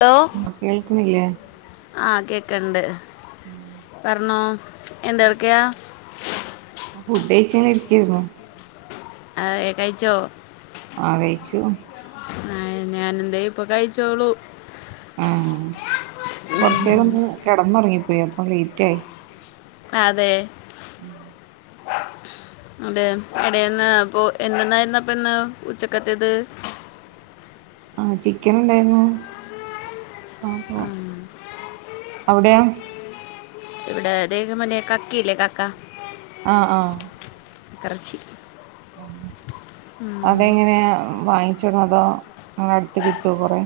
Hello കേൾക്കുന്നില്ലേ ആ കേക്കണ്ട് പറഞ്ഞോ എന്തടുക്കെയാ ഫുഡ് കഴിചിങ്ങനെ ഇരിക്കർ ന്നു അ എ കഴിച്ചോ ആ കഴിച്ചു ആ ഞാന് എന്താ ഇപ്പൊ കഴിചെള്ളൂ ആ കൊറച്ചു നേരം ഒന്ന് കിടന്നുറങ്ങിപ്പോയി അപ്പൊ ലേറ്റ് ആയി അതെ അതെ എടെയന്ന് അപ്പൊ എന്തെന്നായിരുന്നു അപ്പ ഇന്ന് ഉച്ചക്കത്തേത് ആ ചിക്കൻ ഉണ്ടായിരുന്നു അപ്പോ ഉം. അവിടെയാ ഇവിടെ ദേഹം മലെ കക്കല്ലേ കക്ക ആ ആ കറച്ചി അതെങ്ങനെയ വാങ്ങിച്ചിടോ അതോ നിങ്ങ അടുത്ത് കി ട്ടു കുറെ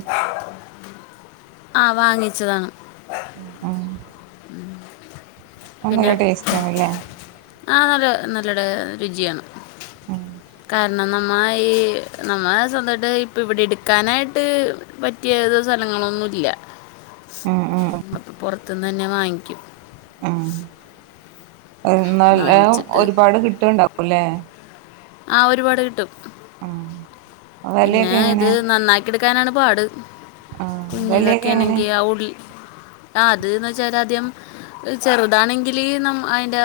ആ വാങ്ങിച്ചതാണ് ഉപ്പ അത് പിന്നെ നല്ല ടേസ്റ്റ് ആണല്ലേ ആ നല്ല നല്ല ടേ രുചിയാണ് ഉം കാ പി നമ്മള ഈ നമ്മള് സ്വന്തമായിട്ട് ഇപ്പ ഇവിടെ എടുക്കാനായിട്ട് പറ്റിയ ഏതോ സ്ഥലങ്ങ ങ്ങളൊന്നുമല്ല ആ ഉം ഉം പൊറത്തുന്ന് തന്നെ വാങ്ങിക്കും ആ നല്ല വാങ്ങിച്ചിട്ട് ഒരുപാട് കിട്ടുകണ്ടാവൂല്ലേ ആ ഒരുപാട് കിട്ടും ആ പിന്നെ ഇത് നന്നാക്കി എടുക്കാനാണ് പാട് ആഹ് വെലയൊക്കെ എങ്ങനെ കുഞ്ഞിതക്കെയണങ്കി ആഹ് ഉള്ളി ആഹ് അതന്ന് വെച്ചാൽ ആദ്യം ചെറുതാണെങ്കില് നം അയിന്റെ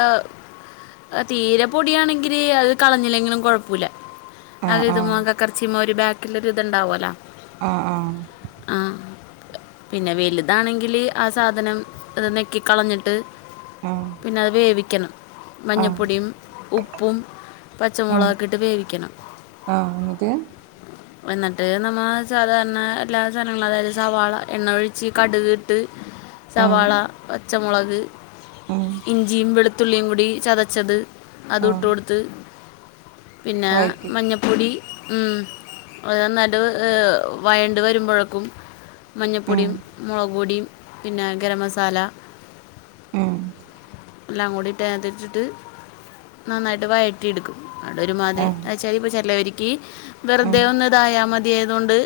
തീരെ പൊടിയാണെങ്കില് അത് കളഞ്ഞില്ലെങ്കിലും കൊഴപ്പുല്ല അത് ആഹ് ഇത് ആഹ് മോന്താ കർച്ചിമ്മ ഒരു ബാക്കിലോരു ഇത്ണ്ടാവോല ആഹ് ആഹ് പിന്നെ വലുതാണെങ്കില് ആ സാധനം ഇത് നെക്കിക്കളഞ്ഞിട്ട് ആഹ് പിന്നെ അത് വേവിക്കണം ആഹ് മഞ്ഞപ്പൊടിയും ഉപ്പും ഉം പച്ചമുളകക്കൊയിട്ട് വേവിക്കണം ആഹ് എന്നിട്ട് എന്നിട്ട് നമ്മ സാധാരണ എല്ലാ സാധനങ്ങളും അതായത് സവാള എണ്ണ ഒഴിച്ച് കടുക് ഇട്ട് ആഹ് സവാള പച്ചമുളക് ഉം ഇഞ്ചിയും വെളു തുള്ളിയും കൂടി ചതച്ചത് അത് ഇട്ട് ആഹ് കൊടുത്ത് പിന്നെ വയറ്റി മഞ്ഞപ്പൊടി മ് അത് നന്നായിട്ട് വയണ്ട് വരുമ്പോഴേക്കും ഉം മഞ്ഞപ്പൊടിയും മുളക് പൊടിയും പിന്നെ ഗരമസാല ഉം എല്ലാം കൂടി ഇട്ട് അയ്നാത്തിട്ടിട്ട് നന്നായിട്ട് വഴറ്റി എടുക്കും അത് ഒരുമാതിരി ആഹ് എന്നച്ചാല് ഇപ്പ ചിലോരിക്ക് ഉം വെറുതെ ഒന്ന് ഇതായ മതിയയത് കൊണ്ട്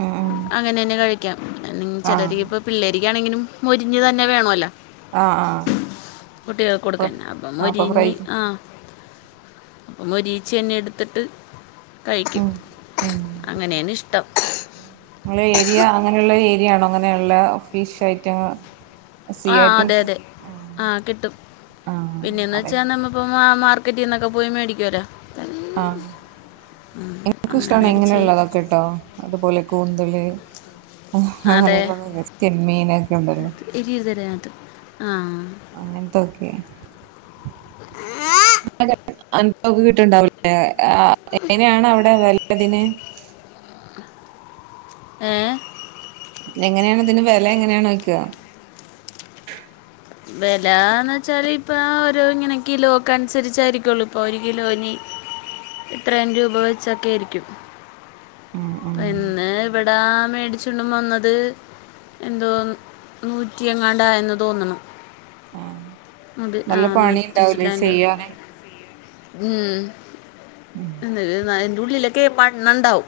ഉം ഉം അങ്ങനെ തന്നെ കഴിക്കാം അല്ലെങ്കി ആഹ് ചിലൊരിക്ക് ഇപ്പ പിള്ളേർ ക്കാണെങ്കിലും മോരിഞ്ഞ് തന്നെ വേണോല്ലോ ആഹ് ആഹ് കുട്ടികൾ അപ്പ കൊടുക്കന്നെ അപ്പം അപ്പൊ ഫ്രൈ മൊരിഞ്ഞ് ആഹ് അപ്പം മോരിച്ച് തന്നെ എടുത്തിട്ട് കഴിക്കും ഉം ഉം അങ്ങനെയാണ് ഇഷ്ടം ഏരിയ അങ്ങനെയുള്ള ഏരിയാണോ അങ്ങനെയുള്ള ഫിഷ് ഐറ്റങ്ങൾ ആഹ് അതെ അതെ ആഹ് കിട്ടും ആഹ് പിന്നെന്ന് അതെ വെച്ചാൽ നമ്മപ്പം ആഹ് മാർക്കറ്റിൽ നിന്നൊക്കെ പോയി മേടിക്കുവല്ലോ ആഹ് എനിക്കും അങ്ങനെ ഇഷ്ടവാണ് മേടിച്ച് എങ്ങനെയുള്ളതൊക്കേട്ടോ അതുപോലെ കൂന്തല് അതെ അങ്ങനെയുള്ളത് ചെമ്മിനൊക്കെ ഉണ്ടല്ലോ ത്ത് അങ്ങനത്തൊക്കെ അനക്കക്കെ കിട്ടണ്ടാവുലേ ആഹ് എങ്ങനെയാണ് അവിടെ വലുതതിന് ഏഹ് എങ്ങനെയാണ് ഇതിന് വില എങ്ങനെയണ് വയ്ക്കുക വിലന്ന് വെച്ചാല് ഇപ്പ ഓരോ ഇങ്ങനെ കിലോ ഒക്കെ അനുസരിച്ചായിരിക്കുള്ളൂ ഇപ്പൊ ഒരു കിലോന് ഇത്രേം രൂപ വെച്ചൊക്കെ ആയിരിക്കും ഉം ഉം പിന്നെ ഇവിടാ മേടിച്ചുണ്ട് വന്നത് എന്തോ നൂറ്റിയങ്ങാണ്ട് ആയെന്ന് തോന്ന്ണ് ആഹ് അതെ നല്ല ആഹ് പണി ഉണ്ടാവൂലേ നൂറ്റിച്ചില്ലന്റ് ചെയ്യാന് ഉം എ അയ്ന്റുഉള്ളിലൊക്കെ മണ്ണുണ്ടാവും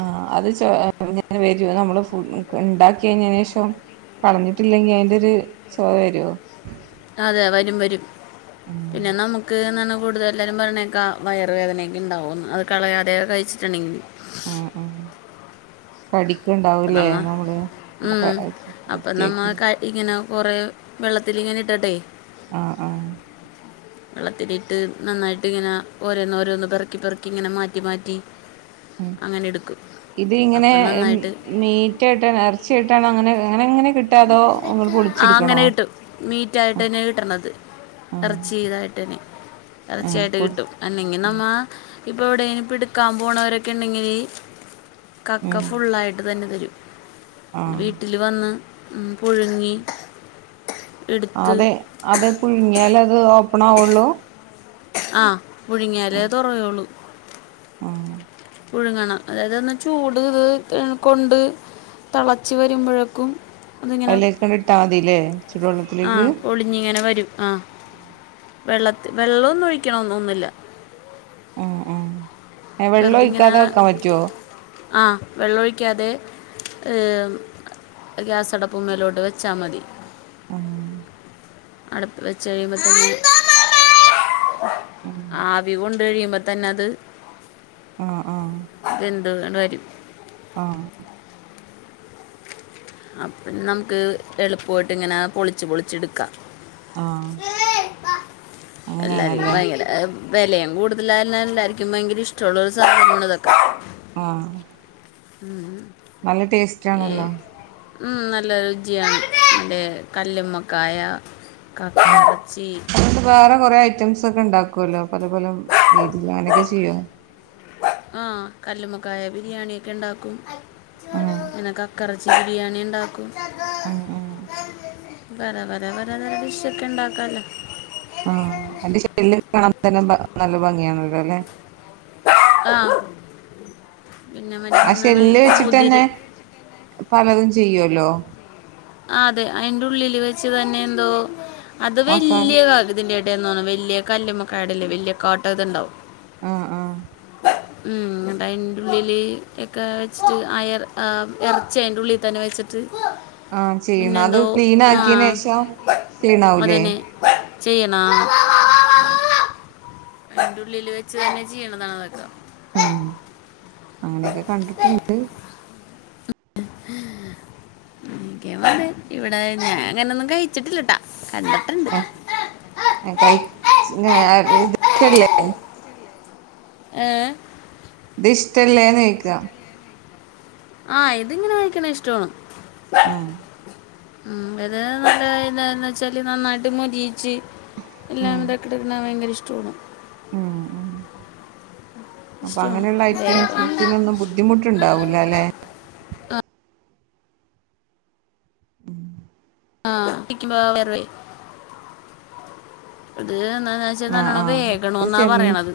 ആഹ് അത് ചോ ഇങ്ങനെ വരൂ നമ്മള് ഫു ഉണ്ടാക്കി കഴിഞ്ഞെന് ശേഷം കളഞ്ഞിട്ടില്ലെങ്കി അയിന്റെ ഒരു ചോവ വരുവോ അതെ വരും വരും ഉം പിന്നെ നമുക്ക് എന്നണ് കൂടുതൽ എല്ലരും പറയണ വയറ വേദനയൊക്കെ ഉണ്ടാവുന്ന് അത് കളയാതെയെ കഴിച്ചിട്ടുണ്ടെങ്കിൽ ഉം ഉം കടി അപ്പം ക്കെണ്ടാവൂലേ നമ്മൾ നമ്മള് വൃത്തിയാക്കി കൊറെ വെള്ളത്തിലിങ്ങനെ ഇട്ടട്ടെ ആഹ് ആഹ് വെള്ളത്തിലിട്ട് നന്നായിട്ട് ഇങ്ങനെ ഓരോന്ന് ഓരോന്ന് പിറക്കി പിറക്കി ഇങ്ങനെ മാറ്റി മാറ്റി ഉം അങ്ങനെ എടുക്കും ഇത് ഇങ്ങനെ അപ്പം നന്നായിട്ട് മീറ്റായിട്ടാ ഇറച്ചിായിട്ടാണോ അങ്ങനെ അങ്ങനങ്ങനെ ആ അങ്ങനെ കിട്ടും മീറ്റ ആയിട്ട്ന്നെ കിട്ടണത് ഇറച്ച ആഹ് ചെയ്തായിട്ട് തന്നെ ഇറർച്ചയായിട്ട് പൊളി കിട്ടും അന്നെങ്കി നമ്മ ഇപ്പോൾ എവിടെും ഇപ്പോൾ എടുക്കാൻ പോകണവരൊക്കെ ഉണ്ടെങ്കിൽ കക്ക ഫുള്ളായിട്ട് തന്നെ തരും ആഹ് വീട്ടില് വന്ന് ഉ പുഴുങ്ങി എടുത്ത് അതെ അതെ പുഴുങ്ങിയാല അത് ഓപ്പൺ ആുള്ളൂ ആ പുഴുങ്ങിയാലേ തുറയുള്ളൂ ആ പുഴുങ്ങണം അതായത് ഒന്ന് ചൂട് കൊണ്ട് തെളച്ച് വരുമ്പഴേക്കും. അതിങ്ങനെ അതിലേക്കണ്ട് ഇട്ടാ മതില്ലേ ചൂടുവെള്ളത്തിലേക്ക് ആഹ് പൊളിഞ്ഞ ഇങ്ങനെ വരും ആഹ് വെള്ളത്തി വെള്ളമൊന്നും ഒഴിക്കണൊന്നുന്നുല്ല ഉം ഉം വെള്ളം ഇങ്ങനെ ഒഴിക്കാതെ വെക്കാൻ പറ്റുവോ. ആ വെള്ളമൊഴിക്കാതെ ഈമ് ഗ്യാസ അടപ്പും മേലോട്ട് വെച്ചാ മതി അം അടപ്പ് വെച്ച് കഴിയുമ്പോൾ തന്നെ ആവി കൊണ്ട് കഴിയുമ്പോ തന്നെ അത് ആ ആ എ വേണ്ട വരും ആ അപ്പന്ന് നമുക്ക് എളുപ്പമായിട്ട് ഇങ്ങനെ പൊളിച്ച് പൊളിച്ച് എടുക്ക ആ എല്ലാർക്കും ഭയങ്കര വെലയും കൂടുതല [unintelligible] നാൽ എല്ലാരിക്കും ഭയങ്കര ഇഷ്ടമുള്ളൊരു സാധനമാണ് ഇതൊക്കെ. ആ ഉം നല്ല ടെസ്റ്റാണല്ലോ ഉം നല്ല രുചിയാണ് അതിന്റെ കല്ലുമ്മക്കായ കക്ക ആഹ് ഇറച്ചി അതുകൊണ്ട് വേറെ കൊറെ ഐറ്റംസ് ഒക്കെ ഉണ്ടാക്കുവല്ലോ പല പല രീതിൽ അങ്ങനെയൊക്കെ ചെയ്യോ ആ കല്ലുമ്മക്കായ ബിരിയാണിയ ഒക്കെണ്ടാക്കും ആഹ് പിന്നെ കക്കറച് ബിരിയാണി ഉണ്ടാക്കും ആഹ് ആഹ് വര വരാ വരാ ഡിഷ്‌ ഒക്കെ ഉണ്ടാക്കാല്ലോ ആ എന്റെ ശല്യ കാണാൻ തന്നെ ന നല്ല ഭംഗിയാണല്ലോ അല്ലെ ആ പിന്നെ മറ്റേ ആ എന്താണ് ഷെല്ല് വെച്ചിട്ട്ന്നെ മുതിരി പലതും ചെയ്യുവല്ലോ ആ അതെ അയ്ന്റെ ഉള്ളില് വെച്ച് തന്നെ എന്തോ അത് മസാല വലിയ ക ഇതിന്റെ എനോന്നുന്നു വല്യ കല്ലുമ്മ ക്കാടെല്ലേ വല്ല്യകാട്ടോ ഇതുണ്ടാവും അ ആ ഉം ന്നട്ട് അയ്ന്റുള്ളിൽ എക്ക വെച്ചിട്ട് അ ഇറച്ചി അയിന്റുള്ളീ തന്നെ വച്ചിട്ട് ആഹ് ചെയ്യണം അത് പിന്നെന്തോ ക്ലീൻ ആ ആക്കിയന് ശേഷം അതന്നെ ചെയ്യണോ ആ അയ്ന്റുള്ളില് വെച്ച് തന്നെ ചെയ്യണതാണ് അതൊക്കെ. ഉം അങ്ങനെയൊക്കെ കണ്ടിട്ടുണ്ട് എനിക്കപാട് ഇവിടെ ഞാൻ അങ്ങനെയൊന്നും കഴിച്ചിട്ടില്ലട്ടാ. ആ കൈഷല്ലേ ഏ ഇ തിഷ്ടല്ലേന്ന് നക്കുക ആ ഇതിങ്ങനെ വായിക്ക്ണെ ഇഷ്ടമാണ് ആ ഉം വത നല്ല ഇത വെച്ചാല് നന്നായിട്ട് മൊരിയിച്ച് ഉം എല്ലാം ഇതൊക്കെക്കണൻ ഭയങ്കര ഇഷ്ടമാണ് ഉം ഉം അപ്പൊ ഇഷ്ടമാണ് അങ്ങനെയുള്ള വേറെ ഐറ്റംസത്തിനൊന്നും ബുദ്ധിമുട്ടുണ്ടാവൂല അല്ലെ ആ [unintelligible] അത് എന്ന വച്ചാ ആഹ് നല്ലോണം ആഹ് വേഗണം അത് എന്നാ ചെമ്മീ പറയണത്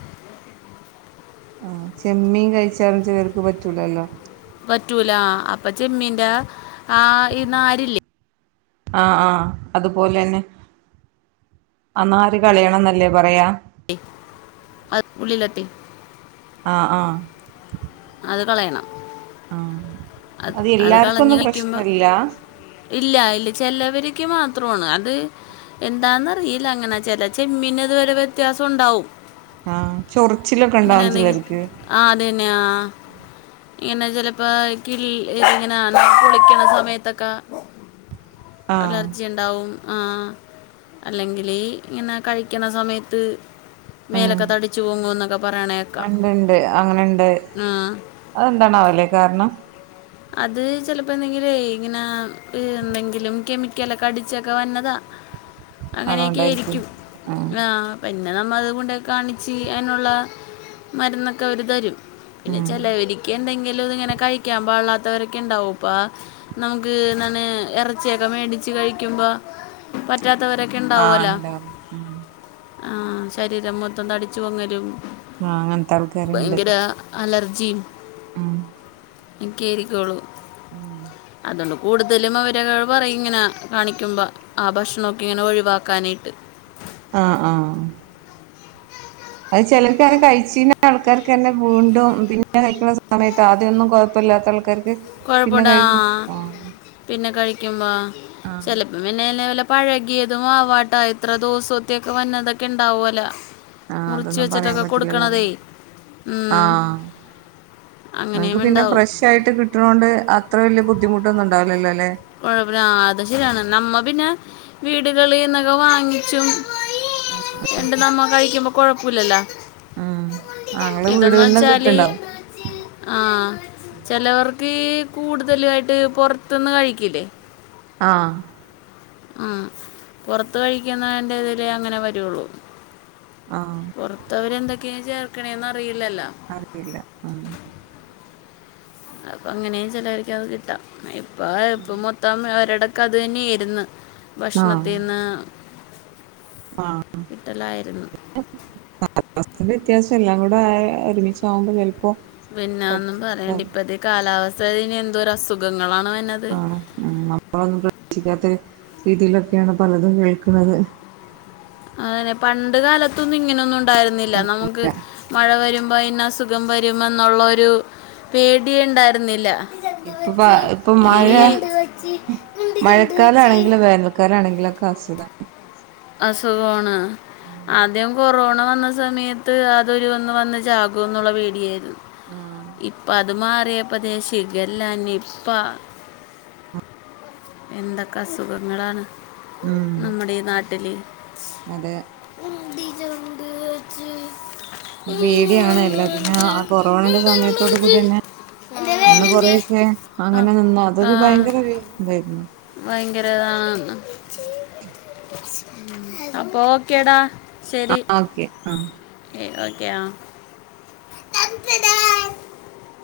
ആഹ് ചെമ്മീൻ കഴിച്ചാലും ചെലോൽക്ക് പറ്റൂലല്ലോ പറ്റൂല അപ്പൊ ചെമ്മീന്റെ ആ നാരില്ലേ ആ ആ അതുപോലെന്നെ അന്നാര് കളയണം എന്നല്ലേ പറയാ അ ഉള്ളിലെത്തെ ആ ആ അത് കളയണം ആ അത് എല്ലാർക്കൊന്നും പ്രശ്നല്ല ഇല്ല ഇല്ല ചല്ലവർക്ക് മാത്രം മാത്രമാണ് അത് എന്താന്നറിയില്ല അങ്ങനാ ച ചെമ്മീകറി വരെ വ്യത്യാസം ഉണ്ടാവും ആ ചൊറിച്ചിലൊക്കെ ഇങ്ങനെ ഉണ്ടവും എന്തെങ്കിലും ചിലർക്ക് ആ അത് തന്നെ ആ ഇങ്ങനെ ചെലപ്പോ ക ഇങ്ങനെ കുടിക്കണ സമയത്തൊക്കെ ആഹ് അലർജി ഉണ്ടാവും ആ അല്ലെങ്കിലീ ഇങ്ങനെ കഴിക്കണ സമയത്ത് ഉം മേലൊക്കെ തടിച്ചു പോങ്ങൂ എന്നൊക്കെ പറയണേക്കാ ഇണ്ട്ണ്ട് ആ എന്താണാവല്ലേ കാരണം അത് ചിലപ്പോ എന്തെങ്കിലും ഇങ്ങനെ എന്തെങ്കിലും കെമിക്കലൊക്കെ അടിച്ചൊക്കെ വന്നതാ അതുകൊണ്ടായിരിക്കും അങ്ങനെയൊക്കൊയിയിരിക്കും ആഹ് ആ പിന്നെ നമ്മ അതുകണ്ട് കാണിച്ച് അതിനുള്ള മരുന്നൊക്കെ അവർ തരും പിന്നെ ഉം ചെലവരിക്ക് എന്തെങ്കിലും ഇങ്ങനെ കഴിക്കാൻ പാള്ളാ ഇത്തവരൊക്കെ ഉണ്ടാവുംപ്പാ നമുക്ക് എന്താണ് ഇറച്ചിയൊക്കെ മേടിച്ച് കഴിക്കുമ്പോ പറ്റാത്തവരൊക്കെ ആഹ് ഇണ്ടാവല ഉണ്ടാവും ഉം ആ ശരീരം മൊത്തം തടിച്ചു പൊങ്ങരും ആഹ് അങ്ങനത്തെ ആൾക്കാരുണ്ട് ഭയങ്കര അലർജി ജിം എനി കേരിക്കോളൂ ഉം അതുകൊണ്ട് കൂടുതലും അവര പറ ഇങ്ങനെ കാണിക്കുമ്പോൾ ആ ഭക്ഷണൊക്കെ ഇങ്ങനെ ഒഴിവാക്കാനായിട്ട് ആ ആ അത് ചിലർക്കകഴിച്ച ആൾക്കാർക്കന്നെ വീണ്ടും പിന്നെ കഴിക്കണ സമയത്ത് ആദ്യൊന്നുംഴില്ല ഇല്ലാ ആൾക്കാർക്ക് പിന്നെ കുഴപ്പമടാ കഴിക്കും ആഹ് പിന്നെ കഴിക്കുമ്പോ ആഹ് ചിലപ്പോ പിന്നല പഴകിയതും ആവാട്ടാ ഇത്ര ദോസോ ഒത്തിയൊക്കെ വന്നതൊക്കെ ഉണ്ടാവുമ അല്ല ആഹ് മുറിച്ച അതൊന്നും പറയാൻ വെച്ചിട്ടൊക്കെ പറ്റില്ലല്ലോ അല്ലേ കൊടുക്കണതേ ഉം നങ്ങക്ക് അങ്ങനെയും പിന്നെ ഉണ്ടാവും ഫ്രഷ ആയിട്ട് കിട്ടണൊണ്ട് അത്ര വല്യ ബുദ്ധിമുട്ടൊന്നും ഉണ്ടാവില്ലല്ലോ അല്ലെ കൊഴപ്പില്ല അത് ശരിയാണ്. നമ്മ പിന്നെ വീടുകളിന്നൊക്കെ വാങ്ങിച്ചും എണ്ട് നമ്മ കഴിക്കുമ്പോ കൊഴപ്പില്ലല്ലോ ഉം ആഹ് ഇങ്ങളെ ഇതന്ന് വീടുകളിൽന്ന് വെച്ചാല് കിട്ടുണ്ടാവും ആഹ് ചിലവർക്ക് ക്ക് കൂടുതലും ആയിട്ട് പുറത്തന്ന് കഴിക്കലേ ആഹ് ആ പുറത്ത് കഴിക്കുന്നതിന്റെതിലേ അങ്ങനെ വരുവുള്ളു. ആാാ ഇപ്പോ അവരെന്തൊക്കെയാണ് ചേർക്കണേന്നറി അറിയില്ല. അപ്പൊ അങ്ങനെയും ചിലര്ക്ക്‌ അത് കിട്ടാം. ഇപ്പ ഇപ്പ മൊത്തം ഒര്ടത്ത് അത് തന്നെയായിരുന്നു ഭക്ഷണത്തിന്ന് ങാ [unintelligible] [unintelligible] വ്യത്യാസമില്ല അവിടെ ഒരുമിച്ച് ആകുമ്പോ പിന്നെ ഒന്നും പറയണ്ട ഇപ്പ ദേ കാലാവസ്ഥന്ന് എന്തോരം അസുഖങ്ങ ആണ്. മ്മ് നമ്മളൊന്നും പ്രതീക്ഷിക്കാത്ത രീതിയിലൊക്കെയാണ് പലതും കേൾക്കുന്നത്. അതന്നെ പണ്ട് കാലത്തൊന്നും ഇങ്ങനെയൊന്നും ഉണ്ടായിരുന്നില്ല. നമുക്ക് മഴ വരു ന്ന അസുഖം വരുമെന്നുള്ളൊരു പേടി ഇണ്ടായിരുന്നില്ല. [unintelligible] ഇപ്പൊ മഴ. വെച്ചി നിന്റെ ചെണ്ട് മഴക്കാലം വെച്ചി ആണെങ്കിലും വേനൽക്കാലം ആണെങ്കിലും [unintelligible] അസുഖവാണ്. ആദ്യം കൊറോണ വന്ന സമയത്ത് അതൊരു വന്ന് വന്ന ചക്കൊന്നു എന്നുള്ള പേടിയായിരുന്നു. ആഹ് ഇപ്പൊ അതുമാറി യപ്പോൾ ഷിഗല്ല, നിപ്പ എന്തൊക്കെ അസുഖങ്ങളാണ്. ഉം നമ്മുടെ ഈ നാട്ടില്. അതെ [unintelligible] പേടിയാണല്ല പിന്നെ ആ കൊറോണന്റെ സമയത്തോട് കൂടി തന്നെ എന്റെ അന്ന് പേരെന്ത് കൊറൊക്കെ ആ, അങ്ങനെ നിന്ന ആ, അതൊരു ഭയങ്കര ഒരു ഇതായിരുന്നു. ഭയങ്കര ആന്ന്. അപ്പൊ ഓക്കേടാ ശെരി. ഓക്കെ ആഹ് [unintelligible] [unintelligible]